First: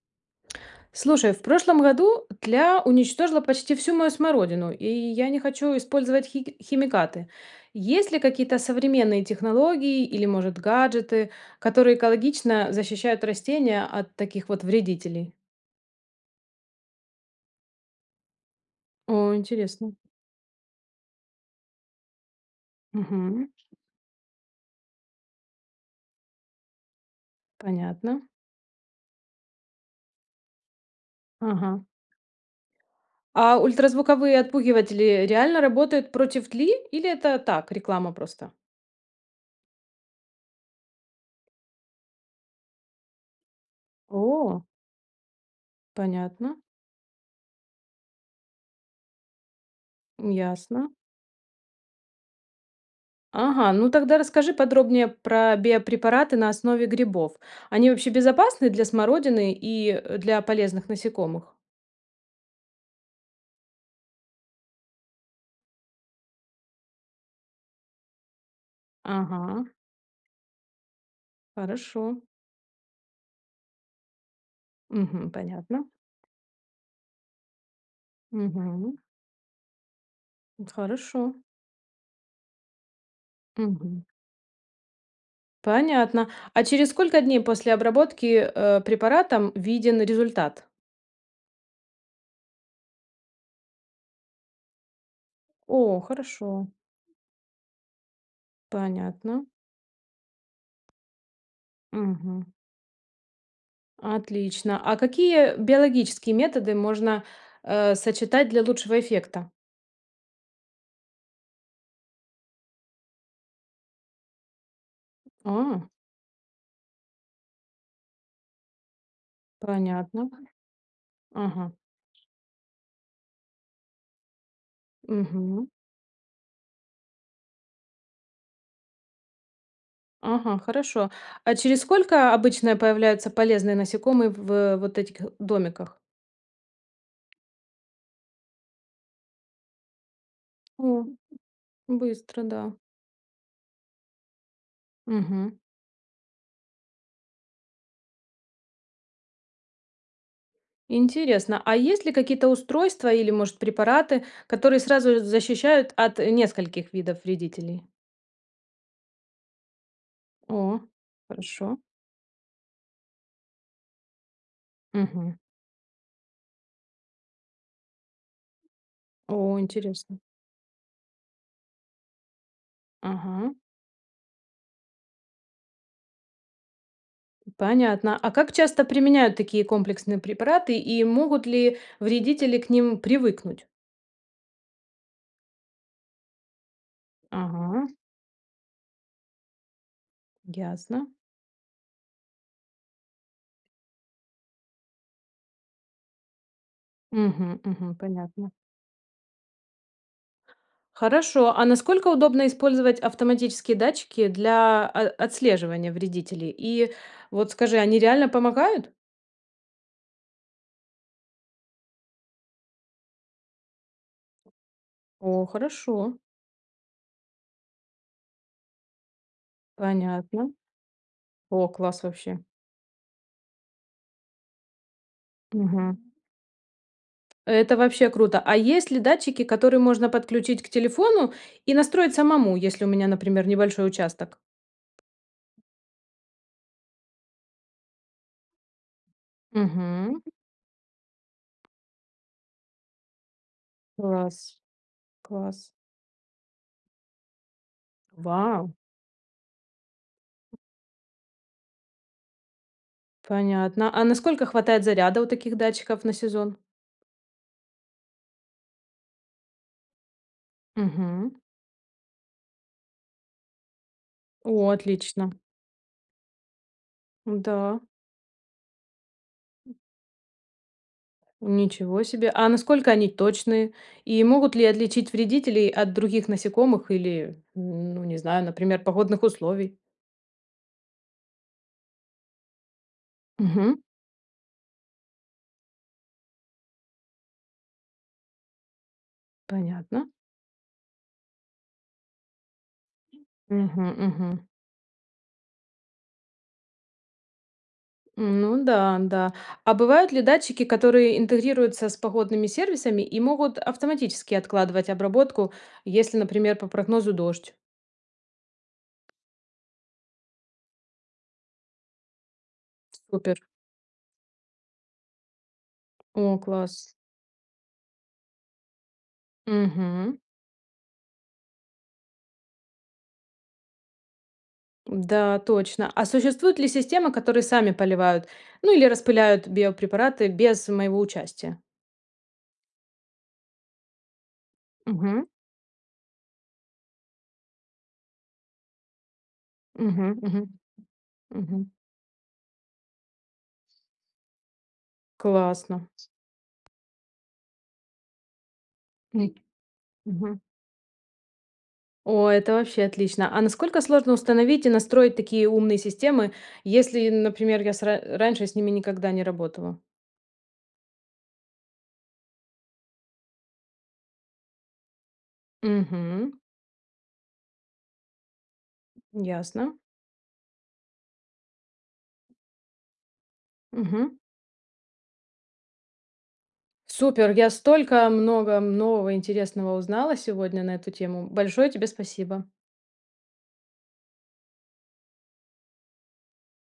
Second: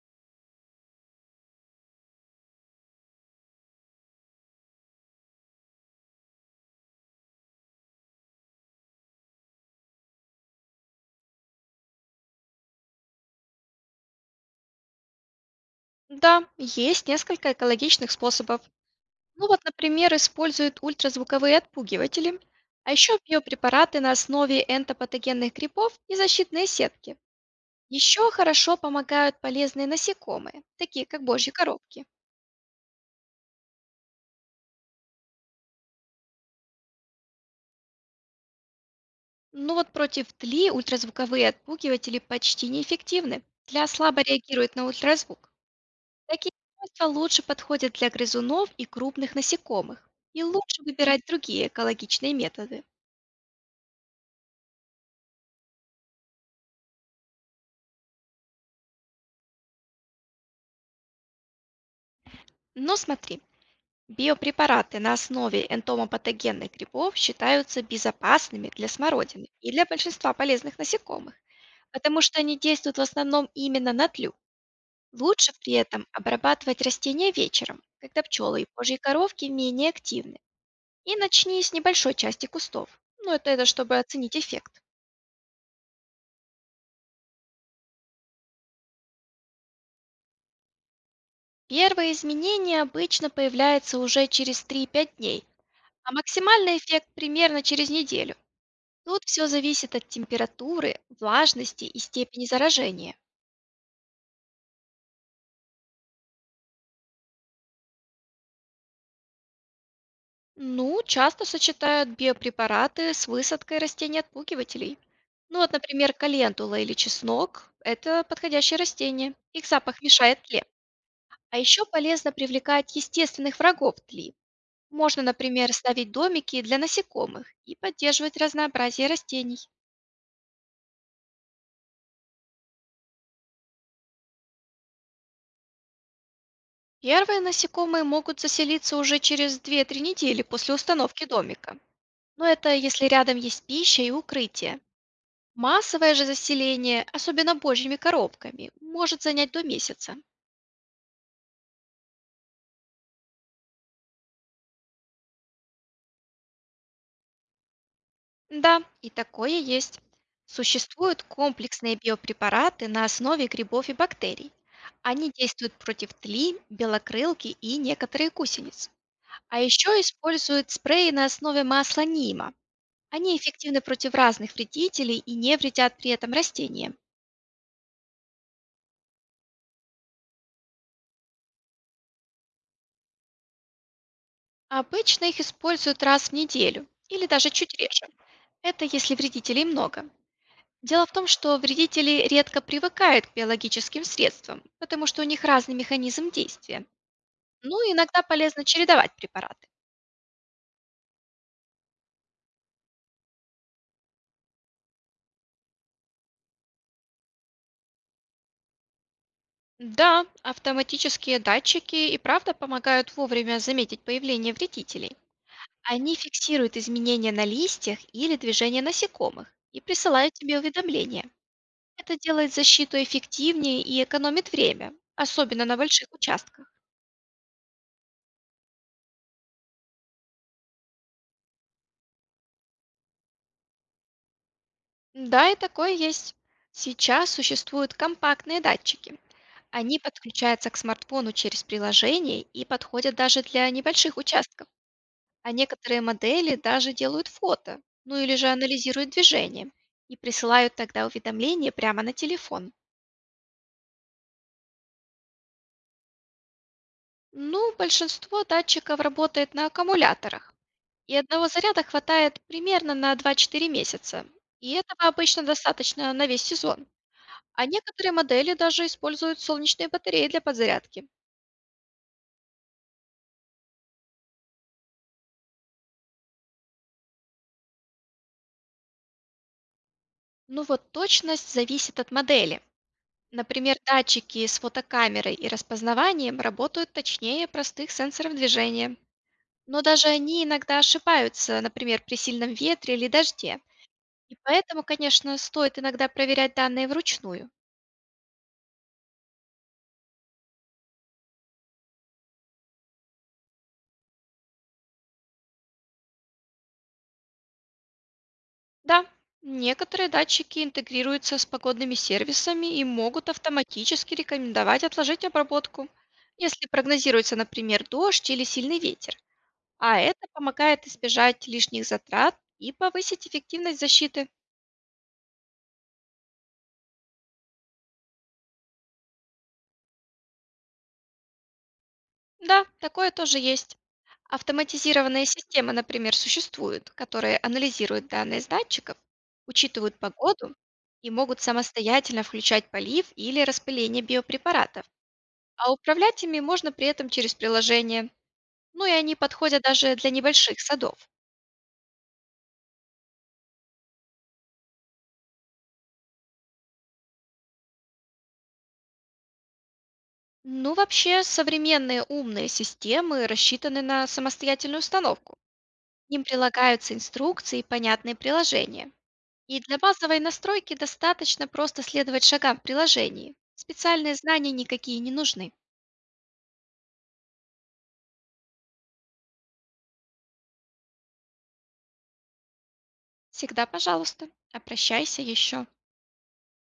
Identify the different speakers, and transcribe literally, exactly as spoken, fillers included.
Speaker 1: Слушай, в прошлом году тля уничтожила почти всю мою смородину, и я не хочу использовать хи- химикаты. Есть ли какие-то современные технологии или, может, гаджеты, которые экологично защищают растения от таких вот вредителей?
Speaker 2: Да, есть несколько экологичных способов.
Speaker 1: О,
Speaker 2: Ну вот,
Speaker 1: интересно.
Speaker 2: например, используют ультразвуковые отпугиватели, а еще
Speaker 1: Мгм.
Speaker 2: биопрепараты на основе энтопатогенных грибов и защитные сетки.
Speaker 1: Понятно.
Speaker 2: Еще хорошо помогают полезные насекомые, такие как божьи
Speaker 1: Ага.
Speaker 2: коробки.
Speaker 1: А ультразвуковые отпугиватели реально работают против тли или это так, реклама просто?
Speaker 2: Ну вот против тли ультразвуковые отпугиватели почти неэффективны. Тля слабо
Speaker 1: О,
Speaker 2: реагирует на ультразвук. Такие
Speaker 1: понятно,
Speaker 2: свойства лучше подходят для грызунов и крупных насекомых. И лучше
Speaker 1: ясно.
Speaker 2: выбирать другие экологичные методы.
Speaker 1: Ага, ну тогда расскажи подробнее про биопрепараты на основе грибов. Они вообще безопасны для смородины и э, для полезных насекомых?
Speaker 2: Но смотри, биопрепараты на основе энтомопатогенных грибов считаются безопасными для смородины
Speaker 1: Ага,
Speaker 2: и для большинства полезных насекомых,
Speaker 1: хорошо.
Speaker 2: потому что они действуют в основном именно на тлю.
Speaker 1: Мгм,
Speaker 2: Лучше при
Speaker 1: понятно.
Speaker 2: этом обрабатывать растения вечером, когда пчелы и
Speaker 1: Мгм,
Speaker 2: позже коровки менее активны. И
Speaker 1: хорошо.
Speaker 2: начни с небольшой части кустов. Ну, это, это чтобы
Speaker 1: Мгм.
Speaker 2: оценить эффект.
Speaker 1: Понятно. А через сколько дней после обработки э, препаратом виден результат?
Speaker 2: Первые изменения обычно появляются уже через три-пять дней,
Speaker 1: О,
Speaker 2: а
Speaker 1: хорошо.
Speaker 2: максимальный эффект примерно через неделю. Тут
Speaker 1: Понятно.
Speaker 2: все зависит от температуры, влажности и
Speaker 1: Мгм.
Speaker 2: степени заражения.
Speaker 1: Отлично. А какие биологические методы можно э, сочетать для лучшего эффекта?
Speaker 2: Ну, часто сочетают биопрепараты с высадкой растений отпугивателей. Ну вот,
Speaker 1: А.
Speaker 2: например, календула или чеснок– это подходящее растение. Их запах
Speaker 1: Понятно.
Speaker 2: мешает тле. А
Speaker 1: Ага.
Speaker 2: еще полезно привлекать естественных врагов тли. Можно,
Speaker 1: Мгм.
Speaker 2: например, ставить домики для насекомых и поддерживать разнообразие растений.
Speaker 1: Ага, хорошо. А через сколько обычно появляются полезные насекомые в э, вот этих домиках?
Speaker 2: Первые насекомые могут заселиться уже через две-три недели после
Speaker 1: О,
Speaker 2: установки домика.
Speaker 1: быстро,
Speaker 2: Но
Speaker 1: да.
Speaker 2: это если рядом есть пища и укрытие.
Speaker 1: Мгм.
Speaker 2: Массовое же заселение, особенно божьими коробками, может занять до месяца.
Speaker 1: Интересно. А есть ли какие-то устройства или, может, препараты, которые сразу защищают от нескольких видов вредителей?
Speaker 2: Да, и такое есть.
Speaker 1: О,
Speaker 2: Существуют
Speaker 1: хорошо.
Speaker 2: комплексные биопрепараты на основе грибов и бактерий. Они
Speaker 1: Мгм.
Speaker 2: действуют против тли, белокрылки и некоторые гусениц.
Speaker 1: О,
Speaker 2: А еще
Speaker 1: интересно.
Speaker 2: используют спреи на основе масла нима. Они
Speaker 1: Ага,
Speaker 2: эффективны против разных вредителей и не вредят при этом растениям.
Speaker 1: понятно. А как часто применяют такие комплексные препараты и могут ли вредители к ним привыкнуть?
Speaker 2: Обычно их используют раз в неделю или даже чуть
Speaker 1: Ага.
Speaker 2: реже. Это если вредителей много.
Speaker 1: Ясно.
Speaker 2: Дело в том, что вредители редко привыкают к биологическим средствам, потому что у них разный механизм действия.
Speaker 1: Мгм,
Speaker 2: Ну,
Speaker 1: мгм,
Speaker 2: иногда
Speaker 1: понятно.
Speaker 2: полезно чередовать препараты.
Speaker 1: Хорошо. А насколько удобно использовать автоматические датчики для о- отслеживания вредителей? И вот скажи, они реально помогают?
Speaker 2: Да, автоматические датчики и правда помогают вовремя заметить появление вредителей.
Speaker 1: О, хорошо.
Speaker 2: Они фиксируют изменения на листьях или движение насекомых и присылают
Speaker 1: Понятно.
Speaker 2: тебе уведомления.
Speaker 1: О, класс
Speaker 2: Это
Speaker 1: вообще.
Speaker 2: делает защиту эффективнее и экономит время, особенно на
Speaker 1: Мгм.
Speaker 2: больших участках.
Speaker 1: Это вообще круто. А есть ли датчики, которые можно подключить к телефону и настроить самому, если у меня, например, небольшой участок?
Speaker 2: Да, и такое есть. Сейчас существуют компактные датчики. Они
Speaker 1: Угу.
Speaker 2: подключаются к смартфону через приложение и подходят даже для небольших
Speaker 1: Класс.
Speaker 2: участков. А
Speaker 1: Класс.
Speaker 2: некоторые модели даже делают фото, ну или же
Speaker 1: Вау.
Speaker 2: анализируют движение и присылают тогда уведомления прямо на телефон.
Speaker 1: Понятно. А насколько хватает заряда у таких датчиков на сезон?
Speaker 2: Ну, большинство датчиков работает на аккумуляторах. И
Speaker 1: Угу.
Speaker 2: одного заряда хватает примерно на два-четыре месяца.
Speaker 1: О,
Speaker 2: И этого
Speaker 1: отлично.
Speaker 2: обычно достаточно на весь сезон. А
Speaker 1: Да,
Speaker 2: некоторые модели даже используют солнечные батареи для подзарядки.
Speaker 1: ничего себе. А насколько они точные? И могут ли отличить вредителей от других насекомых или, м, ну, не знаю, например, погодных условий?
Speaker 2: Ну вот точность зависит от модели.
Speaker 1: Мгм.
Speaker 2: Например, датчики с фотокамерой и распознаванием работают точнее простых сенсоров движения. Но даже
Speaker 1: Понятно.
Speaker 2: они иногда ошибаются, например, при сильном ветре или дожде.
Speaker 1: Мгм, мгм.
Speaker 2: И поэтому, конечно, стоит иногда проверять данные вручную.
Speaker 1: Ну да, да. А бывают ли датчики, которые интегрируются с погодными сервисами и могут автоматически откладывать обработку, если, например, по прогнозу дождь?
Speaker 2: Да, некоторые датчики интегрируются с погодными сервисами и могут
Speaker 1: Супер.
Speaker 2: автоматически рекомендовать отложить обработку,
Speaker 1: О,
Speaker 2: если
Speaker 1: класс.
Speaker 2: прогнозируется, например, дождь или сильный ветер. А
Speaker 1: Угу.
Speaker 2: это помогает избежать лишних затрат и повысить эффективность защиты.
Speaker 1: Да, точно. А существуют ли системы, которые сами поливают, ну или распыляют биопрепараты без моего участия?
Speaker 2: Да, такое тоже есть.
Speaker 1: Мгм.
Speaker 2: Автоматизированные системы, например, существуют, которые анализируют данные с датчиков, учитывают
Speaker 1: Мгм. Мгм.
Speaker 2: погоду и могут
Speaker 1: Мгм.
Speaker 2: самостоятельно включать полив или распыление биопрепаратов. А
Speaker 1: Классно.
Speaker 2: управлять ими можно при этом через приложение. Ну и они
Speaker 1: М.
Speaker 2: подходят даже для
Speaker 1: Мгм.
Speaker 2: небольших садов.
Speaker 1: О, это вообще отлично. А насколько сложно установить и настроить такие умные системы, если, например, я сра- раньше с ними никогда не работала?
Speaker 2: Ну вообще, современные умные системы рассчитаны на самостоятельную установку. К ним
Speaker 1: Угу,
Speaker 2: прилагаются инструкции и понятные приложения. И
Speaker 1: ясно.
Speaker 2: для базовой настройки достаточно просто следовать шагам в приложении. Специальные
Speaker 1: Мгм.
Speaker 2: знания никакие не нужны.
Speaker 1: Супер, я столько много нового интересного узнала сегодня на эту тему. Большое тебе спасибо.
Speaker 2: Всегда, пожалуйста, обращайся еще.